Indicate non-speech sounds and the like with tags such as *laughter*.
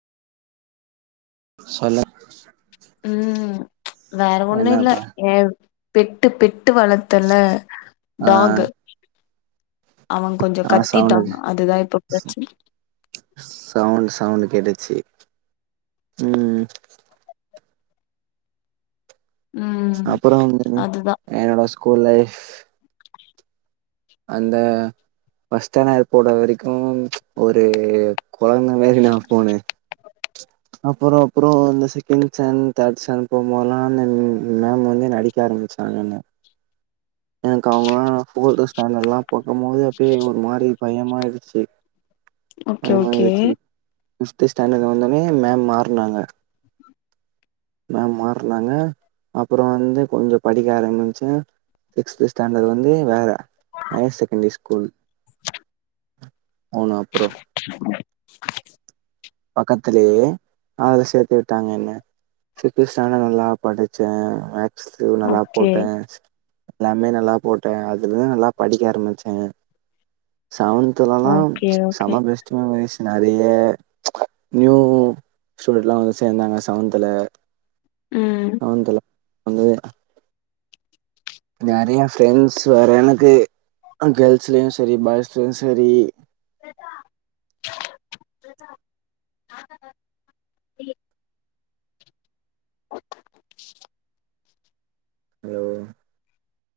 சொல்லு ம் வேற ஒண்ணு இல்ல ஏ பெட்டு பெட்டு வள த்தல ஆ டாக்கு அவன் கொஞ்ச ஆ கத்திட்டா சவுண்டு அதுதா இப்ப ப்ரச்சன சவுண்ட் சவுண்ட் கேட்டுச்சு ம் ம் அப்புறம் வந்து அதுதா என்னோட ஸ்கூல் லைஃப் அந்த பஸ்ட் ஸ்டாண்டர் போட்ற வரைக்கு ஒரு கொழந்த மேரி நா போனே அப்பறோ அப்புறோ இந்த செகண்ட் ஸ்டாண்ட் தேர்ட் ஸ்டாண்ட் போபோதெல்லா மேம் மேம் வந்து அடிக்க ஆரம்பிச்சி *unintelligible* எனக்கு அவங்க ஃபோர்த்து ஸ்டாண்டர்ட்ல்லா பாக்கும் போது அப்டியே ஒரு மாரி பயமாயிடுச்சு ஓகே ஓகே பயமாயிருச்சு பிஃப்த்து ஸ்டேன்டட் வந்தன்னே மேம் மார்னாங்க மேம் மாறனாங்க அப்றோ வந்து கொஞ்ச படிக்க ஆரம்பிச்ச சிக்ஸ்த் ஸ்டாண்டர்ட் வந்து வேற ஹையர் செகண்டரி ஸ்கூல் அவுன அப்பறோ பக்கத்துலயே ஆள் சேத்து விட்டாங்க என்ன சிக்ஸ்த் ஸ்டாண்டர்ட் நல்லா படிச்ச மேக்ஸ்லயூ நல்லா ஓகே போட்ட எல்லாமே நல்லா போட்ட அதுல தா நல்லா படிக்க ஆரம்பிச்ச சவுன் த்துலலா ஓகே ஓகே செம பெஸ்ட் மெமரீஸ் நறைய நியூ ஸ்டூடெண்ட்லா வந்து சேந்தாங்க செவன்த்துல ம் லவன்த்துல வந்து நெறையா ஃப்ரெண்ட்ஸ் வேற எனக்கு கேர்ள்ஸ்லயு செரி பாய்ஸ்லயு செரி கதா கதா *inaudible* *unintelligible*